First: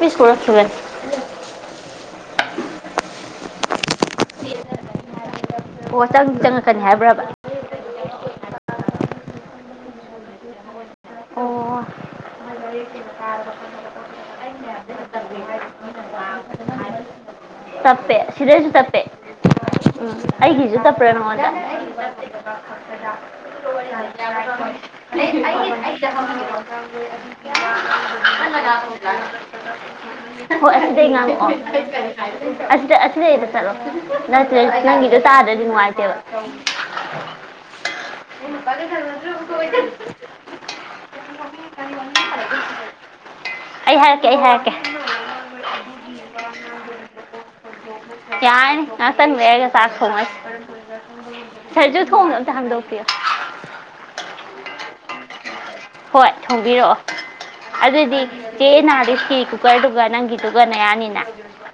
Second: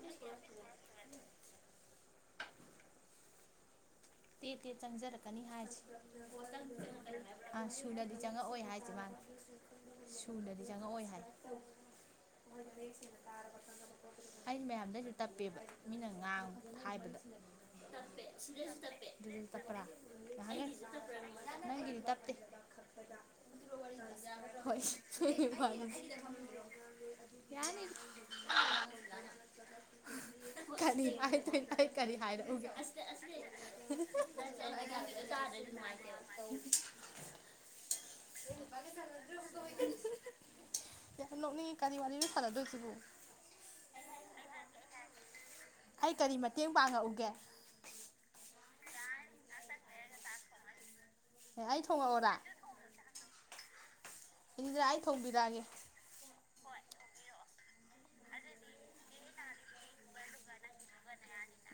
ꯃꯤ school ꯁꯨꯔꯦ ꯇꯦ - ꯇꯦ ꯆꯪꯖꯔꯛ ꯀꯅꯤ ꯍꯥꯏꯁꯦ ꯑꯣ ꯆꯪꯗꯤ ꯆꯪꯉꯛꯀꯅꯤ ꯍꯥꯏꯕ꯭ꯔꯕ ꯑ ꯁꯨꯗꯗꯤ ꯆꯪꯉꯛꯑꯣꯏ ꯍꯥꯏꯁꯦ ꯃꯥꯅ꯫ ꯁꯨꯅꯗꯤ ꯆꯪꯉꯛꯑꯣꯏ ꯍꯥꯏ ꯑꯣ [unintelligible] ꯑꯩ ꯃꯌꯥꯝꯗꯁꯨ ꯇꯞꯄꯦꯕ ꯃꯤꯅ ꯉꯥꯡ ꯍꯥꯏꯕꯗ ꯇꯞꯄꯦ ꯁꯤꯗꯖꯨ ꯇꯥꯞꯄꯦ꯫ ꯑꯗꯨꯗꯁꯨ ꯇꯞꯄ꯭ꯔꯥ ꯎꯝ ꯅꯍꯥꯟꯒꯩ ꯑꯩꯒꯤꯁꯨꯨ ꯇꯞꯄꯔꯥ ꯅꯉꯣꯟꯗꯥ? ꯅꯪꯒꯤꯗꯤ ꯇꯞꯇꯦ ꯍꯣꯏ ꯍꯣꯏ ꯀꯔꯤ ꯑꯁꯤꯗ ꯉꯥꯡꯉꯛꯑꯣ ꯍꯥꯏꯗꯣꯏꯅꯣ ꯑꯩ ꯀꯔꯤ ꯍꯥꯏꯔꯛꯎꯒꯦ ꯑꯁ ꯑꯁꯤꯗ ꯑꯁꯤꯗꯩꯗ ꯆꯠꯂꯑꯣ꯫ ꯅꯠꯇꯁ ꯅꯪꯒꯤꯗꯣ ꯇꯥꯗ꯭ꯔꯗꯤ ꯅꯨꯡꯉꯥꯏꯇꯦꯕ ꯌꯥꯝ ꯅꯣꯛꯅꯤꯡꯉꯤ ꯀꯔꯤ ꯋꯥꯔꯤꯅ ꯁꯥꯟꯅꯗꯣꯏꯁꯤꯕꯨ ꯑꯩ ꯍꯥꯏꯔꯛꯀꯦ ꯑꯩ ꯍꯥꯏꯔꯛꯀꯦ ꯑꯩ ꯀꯔꯤ ꯃꯇꯦꯡ ꯄꯥꯡꯉꯛꯎꯒꯦ? ꯌꯥꯏ ꯑꯁꯅ ꯦꯒ ꯁꯥꯈꯣ ꯃꯁ ꯑꯩ ꯐꯔꯁꯨ ꯊꯣꯡ ꯊꯣꯡꯉꯛꯑꯣꯔꯥ ꯊꯟꯗꯧ ꯄꯣ ꯏꯟ꯭ꯔꯥ ꯑꯩ ꯊꯣꯡꯤꯔꯑꯒꯦ ꯍꯣꯏ ꯊꯣꯡꯕꯤꯔꯛꯑꯣ ꯑꯗꯨꯗꯤ ꯆꯦ ꯅꯥꯔꯁꯤ ꯀꯨꯀꯔꯗꯨꯒ ꯅꯪꯒꯤꯗꯨꯒ ꯅꯌꯥꯅꯤꯅ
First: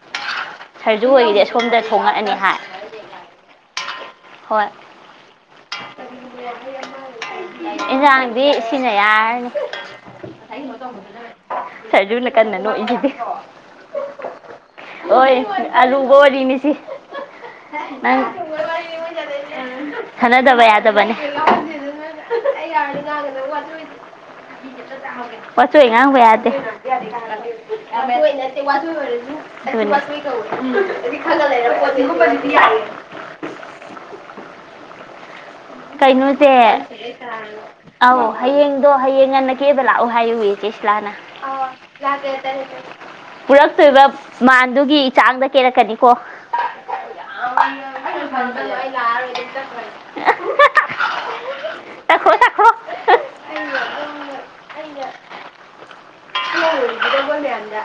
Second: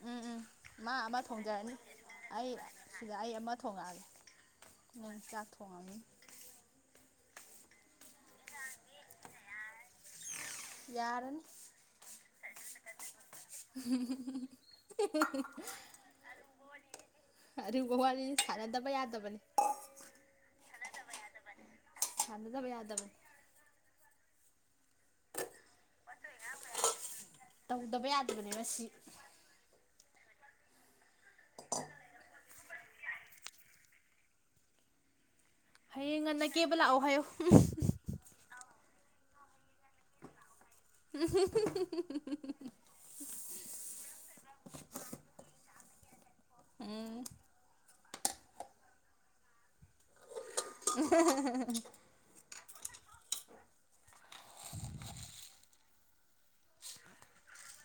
ꯎꯝ ꯎꯝ ꯃꯥ ꯑꯃ ꯊꯣꯡꯖꯔꯅꯤ ꯊꯣꯡꯉꯛꯑꯅꯤ ꯑꯩ ꯍꯥꯏ ꯁꯤꯗ ꯑꯩ ꯑꯃ ꯊꯣꯡꯉꯥꯛꯒꯦ ꯍꯣꯏ ꯏꯟꯖꯥꯡꯗꯤ ꯁꯤꯅ ꯌꯥꯔꯅꯤ ꯌꯥꯔꯅꯤ ꯁꯥꯏꯖ ꯂ ꯀꯟꯅ ꯅꯣ ꯏꯒꯤꯗꯤ ꯑꯣꯏꯣꯏ ꯑꯂꯨꯒꯗꯤꯅꯤꯁꯤ ꯑꯗꯨꯒ ꯑꯪ ꯋꯥꯔꯤꯁꯦ ꯁꯥꯟꯅꯗꯕ ꯌꯥꯗꯕꯅꯤ ꯊꯅꯗꯕ ꯌꯥꯗ ꯆꯕꯅꯤ ꯁꯥꯟꯅꯗꯕ ꯌꯥꯔ ꯌꯥꯗꯕꯅꯤ ꯒꯗ ꯑꯗꯨ ꯑꯣꯏ ꯋꯥꯆꯣ ꯍꯉꯥꯡ ꯄꯦ ꯇꯧꯗꯕ ꯌꯥꯗꯕꯅꯦ ꯃꯁꯤ ꯎꯝ ꯗꯤ ꯈꯪꯒ ꯂꯩꯔ ꯄꯣꯠꯇ ꯔ [unintelligible] ꯍꯌꯦꯡ ꯉꯟꯅ ꯀꯩꯅꯣꯁꯦ ꯀꯦꯕ ꯂꯥꯛꯑꯣ ꯍꯥꯏꯌꯣ ꯑꯧ ꯍꯌꯦꯡ ꯑꯗꯣ ꯍꯌꯦꯡ ꯉꯟꯅ ꯀꯦꯕ ꯂꯥꯛꯎ ꯍꯥꯏꯌꯨꯏ ꯥꯅ ꯄꯨꯔꯛꯇꯣꯏꯕ ꯃꯥꯟꯗꯨꯒꯤ ꯆꯥꯡꯗ ꯀꯦꯔꯛꯀꯅꯤꯀꯣ ꯑ ꯐ ꯂꯔ ꯑꯣꯏ [unintelligible] ꯎ ꯎꯝ ꯊꯒ ꯃ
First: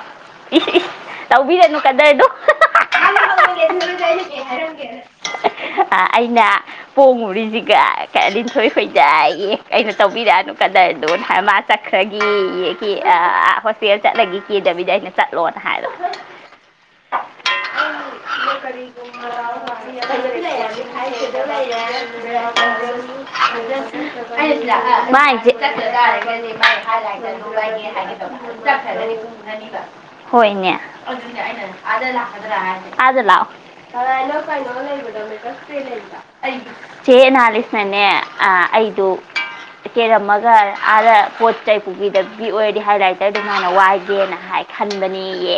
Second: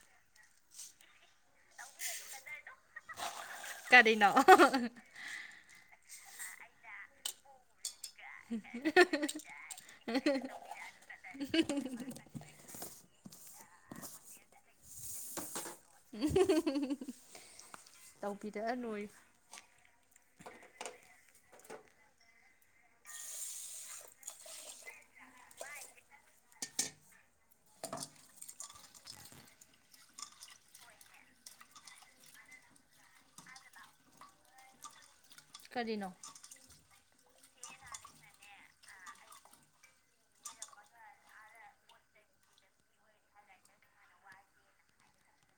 ꯂꯧꯕꯤꯔꯅꯨ ꯀꯗꯔꯗꯣ ꯀꯔꯤꯅꯣ ꯑꯥ ꯑꯩꯅ ꯄꯣꯡꯉꯨꯔꯤꯁꯤꯒ ꯂꯤꯟꯊꯣꯏ ꯍꯣꯏꯗꯥꯏꯌꯦ ꯑꯩꯅ ꯇꯧꯕꯤꯔꯛꯑꯅꯨ ꯀꯗꯥꯏꯗꯣꯅ ꯍꯥꯏ ꯃꯥ ꯆꯠꯈ꯭ꯔꯒꯦ ꯍ ꯄ ꯆꯠꯂꯒ ꯀꯦꯗꯕꯤꯗ ꯑꯩ ꯆꯠꯂꯣꯅ ꯍꯥꯏꯔꯣ ꯇꯧꯕꯤꯔꯛꯑ ꯂꯣꯏ ꯍꯣꯏꯅꯦ ꯑꯗ ꯂꯥꯛꯑꯣ ꯑ ꯀꯔꯤꯅꯣ ꯑꯩ ꯆꯦ ꯑꯦꯅꯥꯂꯤꯁꯅꯅꯦ ꯑꯩꯗꯨ ꯆꯦꯔꯝꯃꯒ ꯑꯥꯗ ꯄꯣꯠ ꯆꯩ ꯄꯨꯕꯤꯗꯕꯕꯤ ꯑꯣꯏꯔꯗꯤ ꯍꯥꯏ ꯂꯥꯏꯇꯔꯗ ꯃꯥꯥꯏꯅ ꯋꯥꯏꯒꯦꯅ ꯍꯥꯏ ꯈꯟꯕꯅꯤꯌꯦ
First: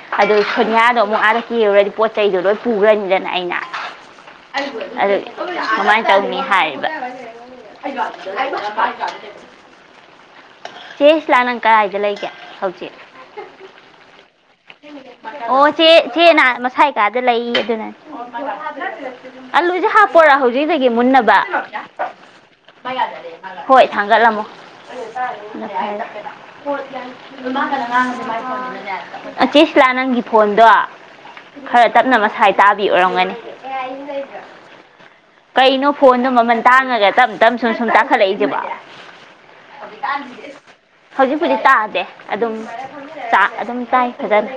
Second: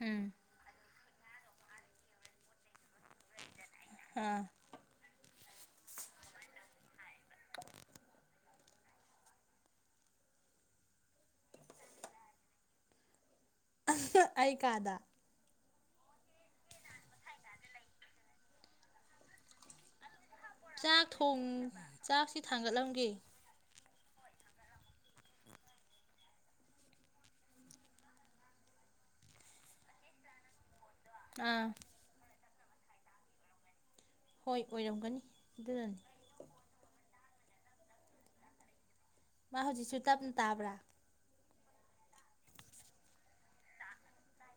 ꯎꯝ ꯑꯗꯨ ꯁꯣꯏꯅꯤꯌꯥꯗꯣ ꯑꯃꯨꯛ ꯑꯥꯔ ꯀꯦꯔꯨꯔꯗꯤ ꯄꯣꯠ ꯆꯩꯗꯨꯣ ꯂꯣꯏ ꯄꯨꯈ꯭ꯔꯅꯤꯗꯅ ꯑꯩꯅ ꯑꯥ ꯑꯗꯨ ꯀꯃꯥꯏꯅ ꯇꯧꯅꯤ ꯍꯥꯏꯔꯤꯕ ꯆꯦ ꯁꯤꯂꯥ ꯅꯪ ꯀꯗꯥꯥꯏꯗ ꯂꯩꯒꯦ ꯍꯧꯖꯤꯛ ꯑꯩ ꯀꯗ ꯑꯣ ꯆꯦ ꯆꯦꯅ ꯃꯁꯥꯏ ꯀꯥꯗ ꯂꯩ ꯑꯗꯨꯅ ꯑꯂꯨꯁꯦ ꯍꯄꯣꯔꯥ ꯍꯧꯖꯤꯛꯇꯥꯒꯤ ꯆꯥꯛ ꯃꯨꯟꯅꯕ ꯊꯣꯡ ꯆꯥꯛꯁꯤ ꯊꯥꯡꯒꯠꯂꯝꯒꯦ ꯍꯣꯏ ꯊꯥꯡꯒꯠꯂꯝꯃꯣ ꯑꯆꯦꯁꯤꯂꯥ ꯅꯪꯒꯤ ꯐꯣꯟꯗꯣ ꯑꯥ ꯈꯔ ꯇꯞꯅ ꯃꯁꯥꯏ ꯆꯥꯕꯤꯎꯔꯝꯒꯅꯤ ꯌꯥ ꯍꯣꯏ ꯑꯣꯏꯔꯝꯒꯅꯤ ꯀꯩꯅꯣ ꯑꯗꯨꯅꯅꯤ ꯐꯣꯟꯗꯣ ꯃꯃꯜ ꯇꯥꯡꯉꯒ ꯇꯞ ꯃꯇꯝ ꯁꯨꯝ ꯁꯨꯝ ꯇꯥꯈꯠꯂꯛꯏꯁꯦꯕꯣ ꯃꯥ ꯍꯧꯖꯤꯛꯁꯨ ꯇꯞꯅ ꯇꯥꯕ꯭ꯔꯥ ꯍꯧꯖꯤ ꯑꯩꯈꯗꯤ ꯇꯥꯑꯗꯦ ꯑꯗꯨꯝ ꯑꯗꯨꯝ ꯇꯥꯏ ꯐꯖꯅ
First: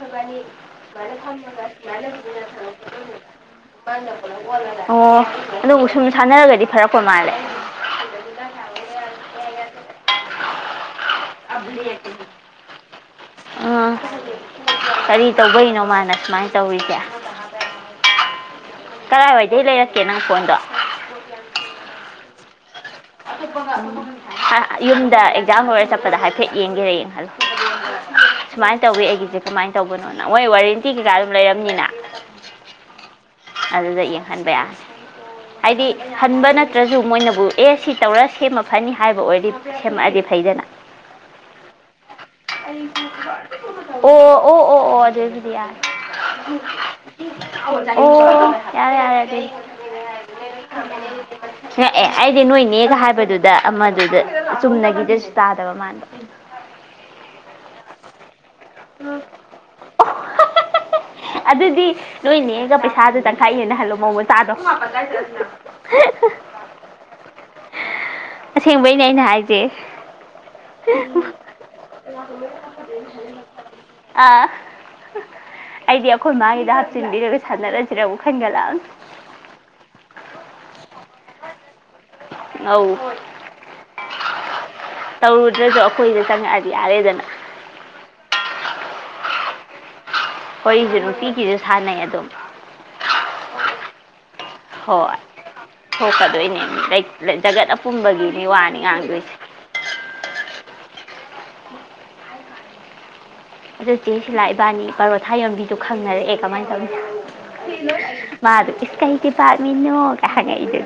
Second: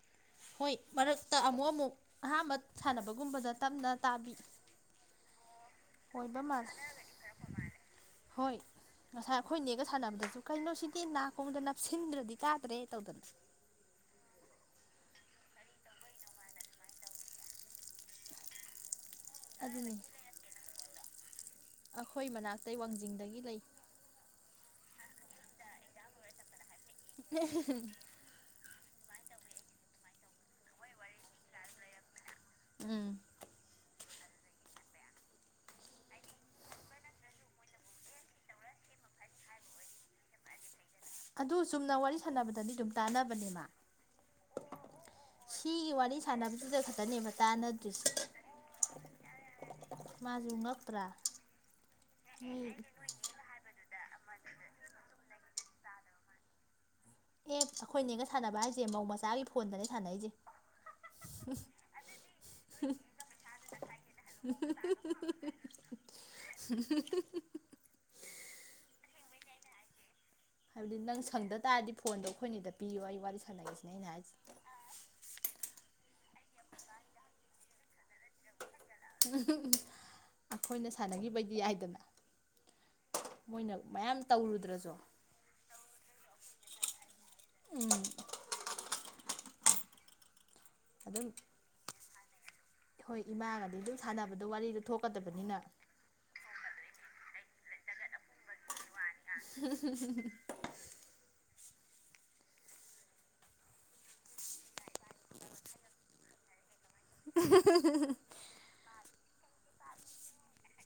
ꯁꯕꯥꯅꯤ ꯍꯣꯏ ꯃ ꯃꯔꯛꯇ ꯑꯃꯨꯛ ꯑꯃꯨꯛ ꯐꯂꯒꯁꯤꯅ ꯑꯍꯥꯟꯕ ꯁꯥꯟꯅꯕꯒꯨꯝꯕꯗ ꯇꯞꯅ ꯂ ꯇꯥꯕꯤ ꯊ ꯑꯣ ꯑꯣ ꯑꯣꯏꯕ ꯃꯥꯜꯂꯦ ꯍꯣꯏ ꯉꯁꯥꯏ ꯑꯩꯈꯣꯏ ꯅꯒ ꯁꯥꯟꯅꯕꯗꯁꯨ ꯀꯩꯅꯣ ꯁꯤꯗꯤ ꯅꯥꯀꯨꯝꯕꯗ ꯅꯞꯁꯤꯟꯗ꯭ꯔꯗꯤ ꯇꯥꯗ꯭ꯔꯦ ꯇꯧꯗꯅ ꯑꯥ ꯀꯔꯤ ꯇꯧꯕꯒꯤꯅꯣ ꯃꯥꯅ ꯁꯨꯃꯥꯏꯅ ꯇꯧꯔꯤꯁꯦ ꯀꯔꯥꯏꯋꯥꯏꯗ ꯑꯗꯨꯅꯤ ꯂꯩꯔꯛꯀꯦ ꯅꯪ ꯐꯣꯟꯗꯣ ꯑꯩꯈꯣꯏ ꯃꯅꯥꯛ ꯑ ꯌꯨꯝꯗ ꯑꯦꯛꯖꯥꯝ ꯍꯧꯔꯒ ꯆꯠꯄꯗ ꯍꯥꯏꯐꯦꯠ ꯌꯦꯡꯒꯦꯔꯌꯦꯡ ꯈꯜꯂ ꯁꯨꯃꯥꯏꯅ ꯇꯧꯏ ꯑꯩꯒꯤꯁꯦ ꯀꯃꯥꯏꯅ ꯇꯧꯕꯅꯣꯅ ꯍꯣꯏ ꯋꯥꯔꯦꯟꯇꯤ ꯀꯩꯀꯥ ꯑꯗꯨꯝ ꯂꯩꯔꯝꯅꯤꯅ ꯎꯝ ꯑꯗꯨꯗ ꯇ ꯍꯟꯕ ꯌꯥꯅꯤ ꯍꯥꯏꯗꯤ ꯍꯟꯕ ꯅꯠꯇ꯭ꯔꯁꯨ ꯃꯣꯏꯅꯕꯨ ꯑꯦ ꯁꯤ ꯇꯧꯔ ꯁꯦꯝꯃ ꯐꯅꯤ ꯍꯥꯏꯕ ꯑꯣꯏ ꯁꯦꯝꯃꯛꯑꯗꯤ ꯐꯩꯗꯅ ꯑꯗꯨ ꯆꯨꯝꯅ ꯋꯥꯔꯤ ꯁꯥꯟꯅꯕꯗꯗꯤ ꯑꯗꯨꯝ ꯇꯥꯟꯅꯕꯅꯦꯃ ꯑꯣ ꯑꯣ ꯑꯣ ꯑꯣ ꯑꯖꯗꯤ ꯌꯥ ꯁꯤꯒꯤ ꯋꯥꯔꯤ ꯁꯥꯟꯅꯕꯁꯤꯗ ꯈꯛꯇꯅꯦꯕ ꯑꯣ ꯇꯥꯟꯅꯗ꯭ꯔꯤꯁꯦ ꯀ ꯌꯥꯔ ꯃꯥꯁꯨ ꯉꯛꯇ꯭ꯔꯥ ꯑꯦ ꯑꯩꯗꯤ ꯅꯣꯏ ꯅꯣꯏꯅꯦꯒ ꯍꯥꯏꯕꯗꯨꯗ ꯃꯗꯨꯗ ꯆꯨꯝꯅꯒꯤꯗꯁꯨ ꯇꯥꯗꯕ ꯃꯥꯟꯕ ꯑꯦ ꯑꯩꯈꯣꯏꯅꯦꯒ ꯁꯥꯟꯅꯕ ꯍꯥꯏꯁꯦ ꯃꯧ ꯃꯆꯥꯒꯤ ꯐꯣꯟꯗꯅꯦ ꯁꯥꯟꯅꯩꯁꯦ ꯑꯗꯨꯗꯤ ꯅꯣꯏꯅꯦꯒ ꯄꯩꯁꯥꯗꯨ ꯇꯪꯈꯥꯏ ꯌꯦꯅ ꯍꯜꯂꯣ ꯃꯎ ꯃꯆꯥꯗꯣ ꯑꯁꯦꯡꯕꯩꯅꯦ ꯑꯩꯅ ꯍꯥꯏ ꯆꯦ ꯍꯥꯏꯕꯗꯤ ꯅꯪ ꯁꯪꯗ ꯇꯥꯔꯗꯤ ꯐꯣꯟꯗꯣ ꯑꯩꯈꯣꯏ ꯅꯦꯗ ꯄꯤꯌꯣ ꯑꯩ ꯋꯥꯔꯤ ꯁꯅ ꯑ ꯑꯩꯗꯤ ꯑꯩꯈꯣꯏ ꯃꯥꯒꯤꯗ ꯍꯥꯞꯆꯤꯟꯕꯤꯔꯒ ꯁꯥꯟꯅꯔ [unintelligible] ꯈꯟꯒꯠꯂꯀꯥꯕꯅꯤ ꯑꯩꯈꯣꯏꯅ ꯁꯥꯟꯅꯈꯤꯕꯩꯗꯤ ꯌꯥꯏꯗꯅ ꯑꯧ ꯃꯣꯏꯅ ꯃꯌꯥꯝ ꯇꯧꯔꯨꯗ꯭ꯔꯁꯨ ꯇꯧꯔꯨꯗ꯭ꯔꯁꯨ ꯑꯩꯈꯣꯏꯗ ꯆꯪꯉꯛꯑꯗꯤ ꯌꯥꯔꯦꯗꯅ ꯎꯝ ꯍꯈꯣꯏꯁꯨ ꯑꯗꯨꯝ ꯅꯨꯄꯤꯒꯤꯁꯨ ꯁꯥꯟꯅꯩ ꯑꯗꯨꯝ ꯍꯣꯏ ꯏꯃꯥꯒꯗꯤ ꯑꯗꯨꯝ ꯁꯥꯟꯅ__ ꯍꯣꯏ ꯊꯣꯛꯀꯗꯣꯏꯅꯦ ꯖꯒꯠ ꯑꯄꯨꯝꯕꯒꯤ ꯃꯤ ꯋꯥꯅꯤ ꯉꯥꯡꯗꯣꯏꯁꯦ [unintelligible] ꯑꯗꯨ ꯆꯦ ꯁꯤꯂꯥ ꯏꯕꯥꯅꯤ ꯄꯔꯣꯊꯥ ꯌꯣꯟꯕꯤꯗꯨ ꯈꯪꯅꯔꯛꯑꯦ ꯀꯃꯥꯏ ꯇꯧ__ ꯃꯥ ꯑꯗꯨ ꯏꯁ ꯀꯩ__ ꯗꯤꯄꯥꯔꯠꯃꯦꯟꯅꯣꯒ ꯍꯪꯉꯛꯏꯗꯨꯗꯤ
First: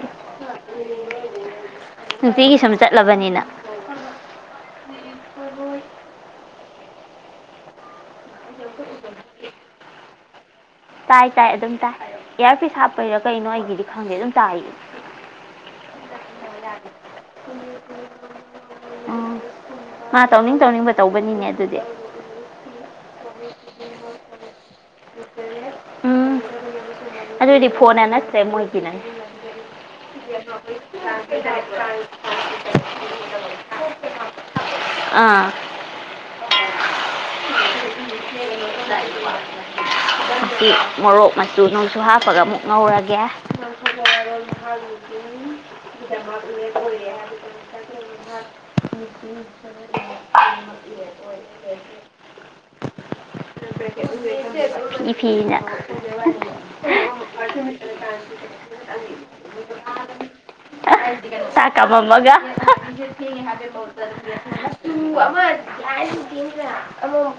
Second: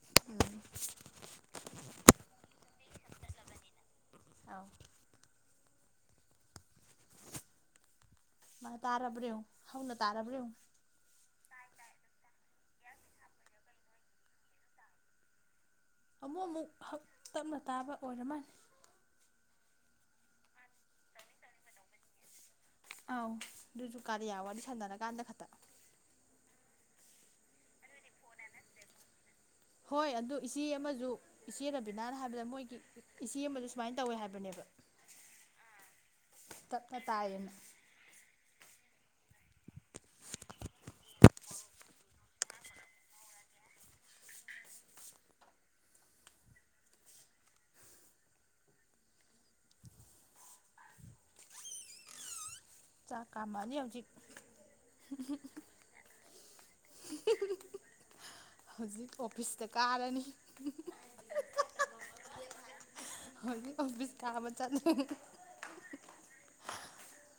ꯅꯨꯇꯤꯒꯤ ꯁꯨꯝ ꯆꯠꯂꯕꯅꯤꯅ ꯑꯧ ꯍꯣꯏ ꯇꯔꯥꯕ꯭ꯔꯦ ꯍꯎꯅ ꯇꯥꯔ__ ꯂꯕ ꯇꯥꯏ ꯇꯥꯏ ꯑꯗꯨꯝ ꯇꯥꯏ ꯏꯌꯥꯔꯄꯤꯁ ꯍꯥꯞꯄꯩꯔꯥ ꯀꯩꯅꯣ ꯑꯩꯒꯤꯗꯤ ꯈꯪꯗꯦ ꯑꯗꯨꯝ ꯇꯥꯏ ꯑꯃꯨꯛ ꯑꯃꯨꯛ ꯇꯞꯅ ꯇꯥꯕ ꯑꯣꯏꯔ ꯃꯥꯜꯂꯦ ꯎꯝ ꯃꯥ ꯇꯧꯅꯤꯡ ꯇꯧꯅꯤꯡꯕ ꯇꯧꯕꯅꯤꯅꯦ ꯑꯗꯨꯗꯤ ꯑꯎ ꯑꯗꯨꯁꯨ ꯀꯥꯔꯤꯌꯥ ꯋꯥꯔꯤ ꯁꯥꯟꯅꯔꯀꯥꯟꯗ ꯈꯛꯇ ꯑꯗꯨꯏꯗꯤ ꯐꯣꯟꯅ ꯅꯠꯇ꯭ꯔꯦ ꯃꯣꯏꯒꯤꯅꯅꯦ ꯍꯣꯏ ꯑꯗꯨ ꯏꯆꯦ ꯑꯃꯁꯨ ꯏꯆꯦ ꯔꯕꯤꯅꯥꯅ ꯍꯥꯏꯕꯗ ꯃꯣꯏꯒꯤ ꯏꯆꯦ ꯑꯃꯁꯨ ꯁꯨꯃꯥꯏꯅ ꯇꯧꯋꯦ ꯍꯥꯏꯕꯅꯦꯕ ꯑꯥ [unintelligible] ꯇꯞꯅ ꯇꯥꯌꯦꯅ ꯃꯣꯔꯣꯛ ꯃꯆꯨ ꯅꯣꯡꯁꯨ ꯍꯥꯞꯄꯒ ꯑꯃꯨꯛ ꯉꯧꯔꯒꯦ ꯆꯥꯛ ꯀꯥꯝꯃꯛꯑꯅꯤ ꯍꯧꯖꯤꯛ ꯐꯤ ꯐꯤꯅ ꯍꯧꯖꯤꯛ ꯑꯣꯐꯤꯁꯇ ꯀꯥꯔꯅꯤ ꯆꯥꯛꯀꯝꯃꯝꯃꯒ ꯍꯧꯖꯤꯛ ꯑꯣꯐꯤꯁ ꯀꯥꯕ ꯆꯠꯂꯅꯤ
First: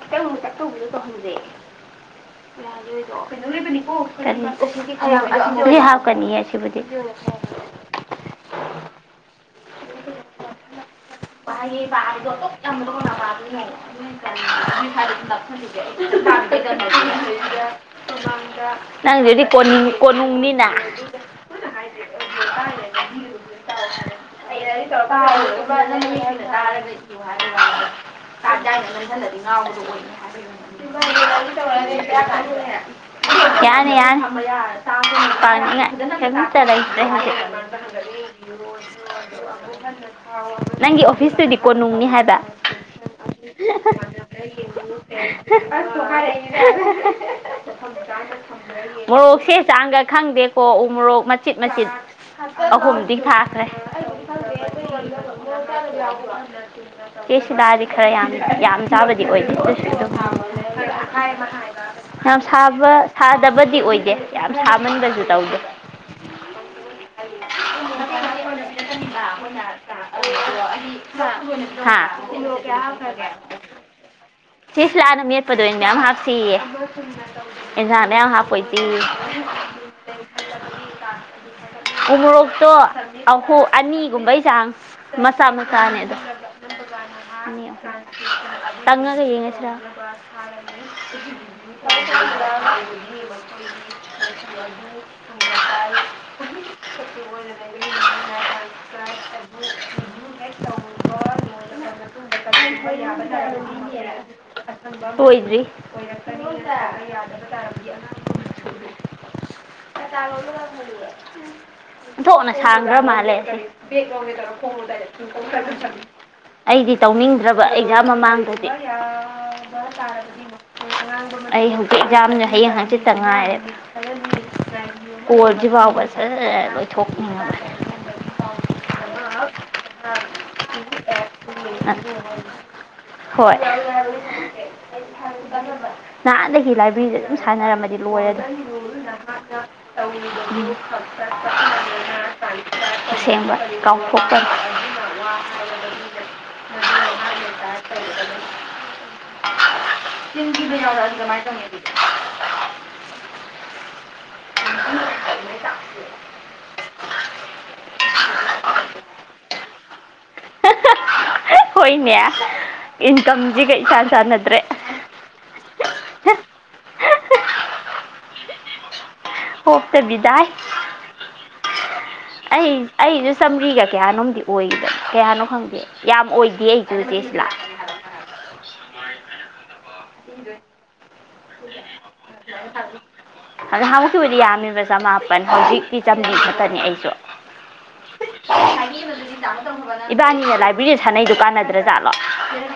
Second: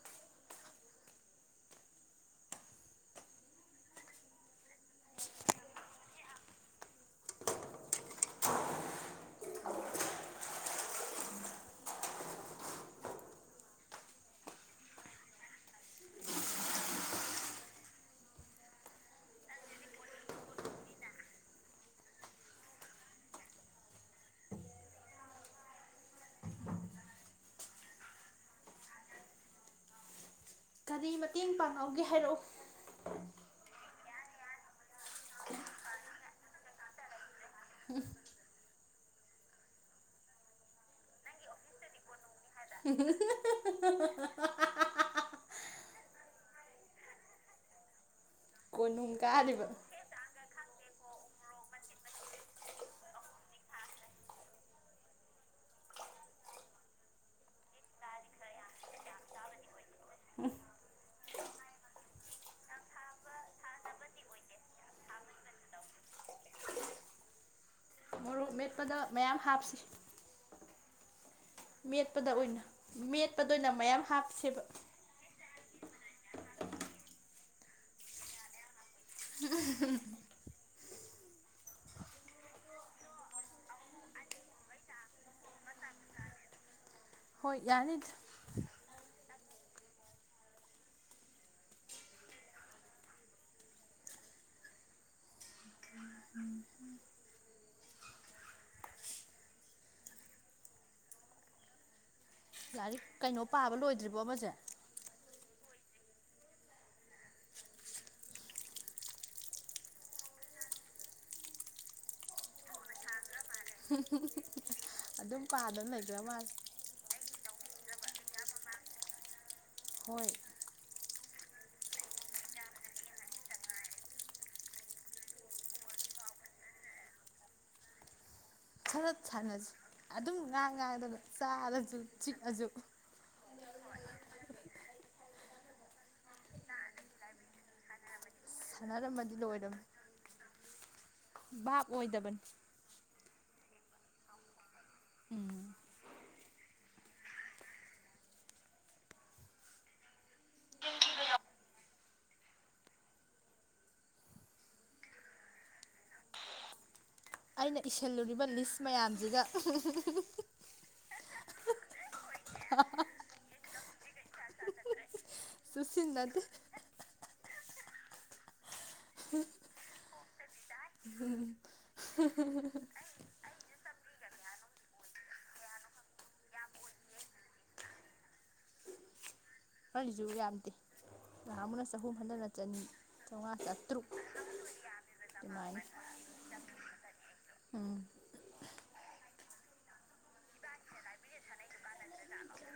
[unintelligible] [unintelligible] ꯅꯪ ꯑꯗꯨꯗꯤ ꯀꯣꯟꯅꯨꯡꯅꯤꯅ [unintelligible] ꯀꯔꯤ ꯃꯇꯦꯡ ꯄꯥꯡꯉꯧꯒꯦ ꯍꯥꯏꯔꯛꯑꯣ ꯌꯥꯔꯦ ꯌꯥꯔꯦ [unintelligible] [inaudible] ꯅꯪꯒꯤ ꯑꯣꯐꯤꯁꯇꯨꯗꯤ ꯀꯣꯅꯨꯡꯅꯤ ꯍꯥꯏꯕ [inaudible] [unintelligible] [inaudible] ꯀꯣꯅꯨꯡ ꯃꯣꯔꯣꯛꯁꯦ ꯀꯥꯔꯤꯕ ꯆꯥꯡꯒ ꯈꯪꯗꯦ ꯍꯣ ꯎ ꯃꯣꯔꯣꯛ ꯃꯆꯤꯠ ꯃꯆꯤꯠ ꯑꯍꯨꯝꯗꯤ ꯊꯥꯈ꯭ꯔꯦ [inaudible] ꯆꯦ ꯁꯤꯂꯥꯗꯤ ꯈꯔ ꯌꯥꯝ ꯌꯥꯝ ꯆꯥꯕꯗꯤ ꯑꯣꯏꯗꯦ ꯑꯗꯨ ꯌꯥꯝ ꯁꯥꯕ ꯁꯥꯗꯕꯗꯤ ꯑꯣꯏꯗꯦ ꯌꯥꯝ ꯁꯥꯃꯟꯕꯁꯨ ꯇꯧꯗꯦ ꯃꯣꯔꯣꯛ ꯃꯦꯠꯄꯗ ꯃꯌꯥꯝ ꯍꯥꯞꯁꯤ [inaudible] [inaudible] ꯍꯥ ꯃꯦꯠꯄꯗ ꯑꯣꯏꯅ [unintelligible] ꯃꯦꯠꯄꯗ ꯑꯣꯏꯅ ꯃꯌꯥꯝ ꯍꯥꯞꯁꯦꯕ ꯆꯦ ꯁꯤꯂꯥꯅ ꯃꯦꯠ ꯍꯥꯄꯗ ꯑꯣꯏꯅ ꯃꯌꯥꯝ ꯍꯥꯞꯁꯤꯌꯦ ꯑꯦꯟꯖꯥꯡ ꯃꯌꯥꯝ ꯍꯥꯞꯄꯣꯏꯁꯤ ꯎꯣꯔꯣꯛꯇꯣ ꯑꯍꯨꯝ ꯑꯅꯤꯒꯨꯝꯕꯩ ꯆꯥꯡ ꯃꯆꯥ ꯃꯆꯥꯅꯦ ꯑꯗ ꯍꯣꯏ ꯌꯥꯅꯤꯗ ꯇꯉꯒ ꯌꯦꯡꯉ [unintelligible] [inaudible] [inaudible] [unintelligible] [inaudible] ꯌꯥꯅꯤ ꯀꯩꯅꯣ ꯄꯥꯕ ꯂꯣꯏꯗ꯭ꯔꯤꯕꯣ ꯑꯃꯁꯦ ꯇꯣꯏꯗ꯭ꯔꯤ ꯑꯣꯟꯊꯣꯛꯅ ꯁꯥꯡꯈ꯭ꯔ ꯃꯥꯜꯂꯦ ꯁꯤ ꯑꯗꯨꯝ ꯄꯥꯗꯅ ꯂꯩꯈ꯭ꯔ ꯃꯥꯜꯂꯦ [unintelligible] [inaudible] ꯑꯩꯗꯤ ꯇꯧꯅꯤꯡ ꯇ꯭ꯔꯕ ꯑꯦꯛꯖꯥꯝ ꯃꯃꯥꯡꯗꯗꯤ ꯍꯣꯏ [unintelligible] ꯑꯩ ꯍꯧꯖꯤꯛ ꯑꯦꯛꯖꯥꯝꯗ ꯍꯌꯦꯡ ꯍꯪꯆꯤꯠꯇ ꯉꯥꯏꯔꯦꯕ ꯀꯣꯜꯁꯤ ꯐꯥꯎꯕ ꯁꯖ ꯂꯣꯏꯊꯣꯛꯅꯤꯡꯉꯕ ꯈꯔ ꯁꯥꯟꯅꯁꯤ ꯑꯗꯨꯝ ꯉꯥꯡ ꯉꯥꯡꯗꯅ ꯆꯥꯔꯁꯨ ꯆꯤꯛꯑꯁꯨ ꯍꯣꯏ ꯅꯍꯥꯟꯗꯒꯤ ꯂꯥꯏꯕ꯭ꯔꯦꯔꯤꯗ ꯑꯗꯨꯝ ꯁꯥꯟꯅꯔꯝꯃꯗꯤ ꯂꯣꯏꯔꯗ ꯁꯥꯟꯅꯔꯝꯃꯗꯤ ꯂꯣꯏꯔꯝꯃꯦ [inaudible] ꯚꯥꯞ ꯑꯣꯏꯗꯕꯅꯤ [unintelligible] ꯑꯁꯦꯡꯕ ꯀꯥꯎꯈꯣꯛꯄ [inaudible] [unintelligible] [inaudible] ꯑꯩꯅ ꯏꯁꯤꯜꯂꯨꯔꯤꯕ ꯂꯤꯁ ꯃꯌꯥꯝꯁꯤꯒ ꯍꯣꯏꯅꯦ ꯏꯟꯀꯝ [unintelligible] ꯏꯆꯥꯟ ꯆꯥꯟꯅꯗ꯭ꯔꯦ ꯆꯨꯁꯤꯟꯗꯦ ꯍꯣꯞꯇ ꯕꯤꯗꯥꯏ ꯎꯝ ꯑꯩ [inaudible] ꯑꯩꯁꯨ ꯆꯥꯝꯔꯤꯒ ꯀꯌꯥꯅꯣꯝꯗꯤ ꯑꯣꯏꯗꯅ ꯀꯌꯥꯅꯣ ꯈꯪꯗꯦ ꯌꯥꯝ ꯑꯣꯏꯗꯦ ꯑꯩꯁꯨ ꯆꯦ ꯁꯤꯂꯥ ꯍꯁꯨꯨ ꯌꯥ ꯌꯥꯝꯗꯦ ꯅꯍꯥꯟꯃꯨꯛꯅ ꯆꯍꯨꯝ ꯍꯟꯗꯛꯅ ꯆꯅꯤ ꯆꯥꯝꯃꯉꯥ ꯑꯗꯨꯗ ꯆꯥꯇ꯭ꯔꯨꯛ ꯍꯧꯗꯨꯛꯀꯤꯈꯤꯕꯕꯨꯗꯤ ꯌꯥꯝꯃꯤꯕ ꯆꯃꯥꯄꯟ ꯑꯗꯨꯃꯥꯏꯅ ꯍꯧꯖꯤꯛꯇꯤ ꯆꯥꯝꯃꯔꯤ ꯈꯛꯇꯅꯤ ꯑꯩꯁꯨ ꯎꯝ ꯏꯕꯥꯅꯤꯅ ꯂꯥꯏꯕ꯭ꯔꯦꯔꯤꯗ ꯁꯥꯟꯅꯩꯗꯨ ꯀꯥꯟꯅꯗ꯭ꯔꯥꯖꯥꯠꯂꯣ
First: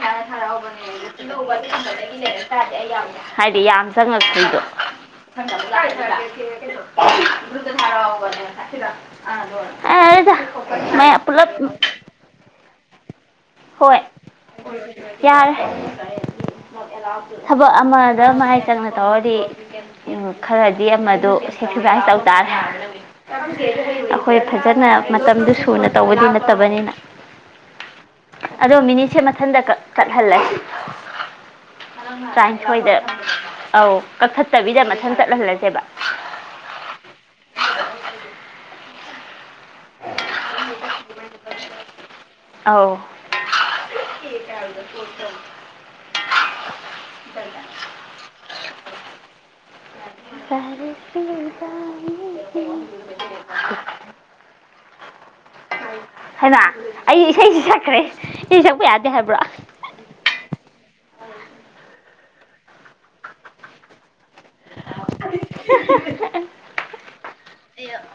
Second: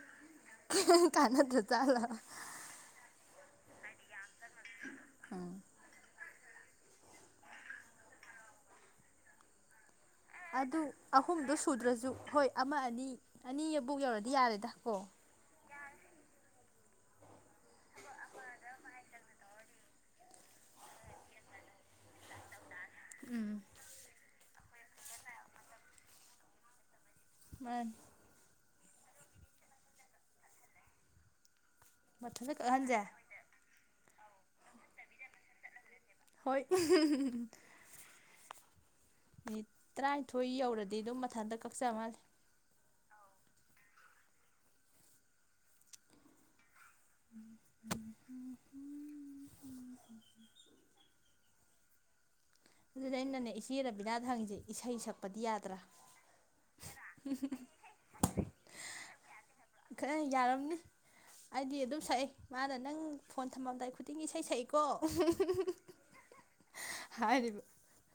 ꯍꯔꯕꯅꯦ ꯀꯥꯟꯅꯗ꯭ꯔ ꯖꯥꯠꯂ ꯂꯩꯔ [inaudible] ꯍꯥꯏꯗꯤ ꯌꯥꯝ ꯆꯪꯉꯛꯇ꯭ꯣꯏꯗꯣ ꯎꯝ ꯊ ꯗ ꯊꯔꯅꯦ ꯊꯂ ꯑ ꯂ ꯑꯗꯨ ꯑꯍꯨꯝꯗꯣ ꯁꯨꯗ꯭ꯔꯁꯨ ꯍꯣꯏ ꯑꯃ ꯑꯅꯤ ꯑꯅꯤꯕꯨꯛ ꯍꯣꯏ ꯌꯧꯔꯗꯤ ꯌꯥꯔꯦꯗ ꯀꯣ ꯍꯕ ꯑꯃ ꯑꯗ ꯃꯥꯏ ꯆꯪꯅ ꯇꯧꯔꯗꯤ ꯈꯔꯗꯤ ꯑꯃꯗꯨ ꯁꯦꯀ꯭ꯔꯤꯐꯥꯏꯁ ꯇꯧ ꯇꯥꯔꯦ ꯎꯝ ꯑꯩꯈꯣꯏ ꯐꯖꯅ ꯃꯇꯝꯗꯨ ꯁꯨꯅ ꯇꯧꯕꯗꯤ ꯅꯠꯇꯕꯅꯤꯅ ꯃꯅꯤ ꯑꯗꯣ ꯃꯤꯅꯤꯠꯁꯦ ꯃꯊꯟꯇ ꯀꯠꯍꯜꯂꯦ ꯃꯊ ꯍꯟꯖ ꯑꯧ ꯀꯛꯊꯠꯇꯕꯤꯗ ꯃꯊꯪ ꯆꯠꯍꯜꯂꯁꯦꯕ ꯍꯣꯏ ꯇꯔꯥꯅꯤꯊꯣꯏ ꯌꯧꯔꯗꯤ ꯑꯗꯨꯝ ꯃꯊꯟꯇ ꯀꯛꯆ ꯃꯥꯂꯦ ꯀ ꯇꯗ ꯊꯠꯇ [inaudible] ꯎꯝ ꯎꯝ ꯔꯁꯤꯅꯤ ꯑꯗꯨꯗꯩꯅꯅꯦ ꯏꯆꯦ ꯔꯕꯤꯅꯗꯥ ꯍꯪꯉꯤꯁꯤ ꯏꯁꯩ ꯁꯛꯄ ꯄꯗꯤ ꯌꯥꯗ꯭ꯔꯥ ꯍꯩꯃꯥ ꯑꯩ ꯏꯁꯩꯁꯤ ꯁꯛꯈ꯭ꯔꯦ ꯏꯁꯩ ꯁꯛꯄ ꯌꯥꯗꯦ ꯍꯥꯏꯕ꯭ꯔꯣ ꯈꯔ ꯌꯥꯔꯝꯅꯤ ꯑꯩꯗꯤ ꯑꯗꯨꯝ ꯁꯛꯏ ꯃꯥꯗ ꯅꯪ ꯐꯣꯟ ꯊꯝꯃꯂꯝꯝꯗꯥꯏ ꯑꯩꯈ ꯇꯤꯡ ꯏꯁꯩ ꯁꯛꯏꯀꯣ ꯍꯥꯏꯔꯤꯕ ꯑ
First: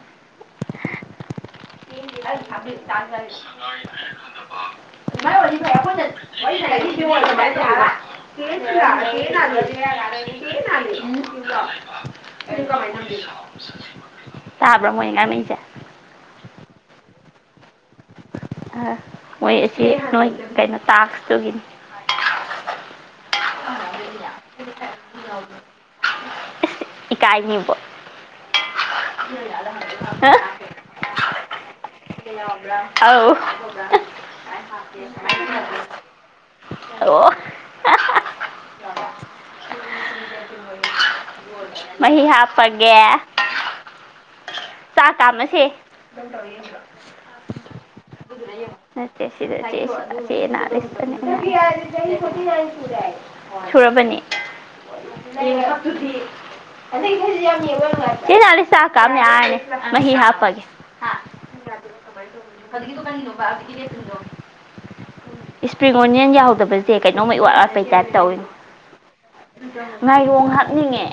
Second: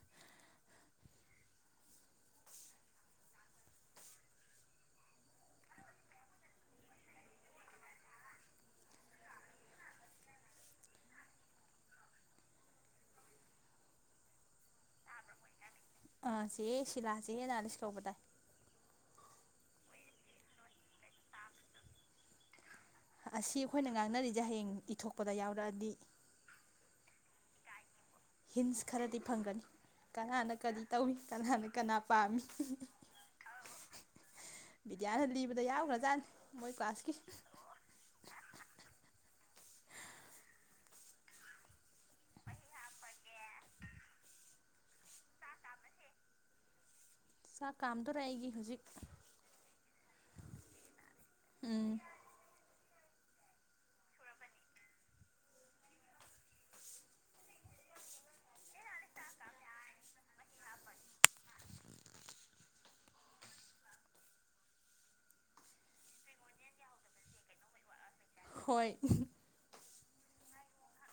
ꯇꯥꯕ꯭ꯔꯥ ꯃꯣꯏ ꯉꯥꯏꯃꯁꯦ ꯑꯥ ꯆꯦꯍꯦ ꯁꯤꯂꯥꯥꯁꯦ ꯍ ꯅꯥꯂꯤꯁ ꯂꯧꯕꯗꯥꯥꯏ ꯃꯣꯏ ꯑꯁꯤ ꯅꯣꯏ ꯀꯩꯅꯣ ꯇꯥꯛꯁꯇꯨꯒꯤꯅꯤ ꯑꯁꯤ ꯑꯩꯈꯣꯏꯅ ꯉꯥꯡꯅꯔꯤꯁꯦ ꯍꯌꯦꯡ ꯏꯊꯣꯛꯄꯗ ꯌꯥꯎꯔꯛꯑꯗꯤ ꯇꯥꯏꯕ ꯍꯤꯟꯁ ꯈꯔꯗꯤ ꯐꯪꯒꯅꯤ ꯀꯅꯥꯅ ꯀꯔꯤ ꯇꯧꯏ ꯇ [inaudible] ꯍꯥꯎ ꯍ ꯕꯤꯗ꯭ꯌꯥꯅ ꯂꯤꯕꯗ ꯌꯥꯎꯈ꯭ꯔꯖꯥꯠꯅꯤ ꯃꯣꯏ ꯀ꯭ꯂꯥꯁꯀꯤ ꯃ ꯍꯥꯞꯄꯒꯦ ꯆꯥꯛ ꯇꯥꯝꯃꯁꯦ ꯆꯥꯛ ꯀꯥꯝ- ꯅꯠꯇꯦ ꯁꯤꯗ ꯆꯦ ꯑꯩ ꯁꯤꯗ ꯆꯦ ꯅ ꯔꯦ ꯎꯝ ꯁꯤꯗꯅꯦ ꯎꯝ ꯁꯨꯔꯕꯅꯤ ꯆꯦ ꯅꯍꯥꯛ ꯂꯩ ꯆꯥꯛ ꯀꯥꯝ ꯌꯥꯔꯅꯤ ꯃꯍꯤ ꯍꯥꯞꯄꯒꯦ ꯍꯧꯖꯤꯛꯀꯤꯗꯣ ꯀꯔꯤꯅꯣꯕꯥ ꯍꯧꯖꯤꯛꯀꯤ ꯃꯦꯆꯤꯟꯗꯣ ꯏꯁꯄ꯭ꯔꯤꯡ ꯑꯣꯅꯤꯌꯟ ꯌꯥꯎꯗꯕꯁꯦ ꯀꯩꯅꯣꯝꯃ ꯏꯋꯥꯠ ꯋꯥꯠꯄꯩꯥ ꯇꯥꯏꯞ- ꯇꯧꯋꯦꯉꯣ ꯍꯣꯏ ꯉꯥꯏꯔꯣꯡ ꯍꯥꯞꯅꯤꯡꯉꯦ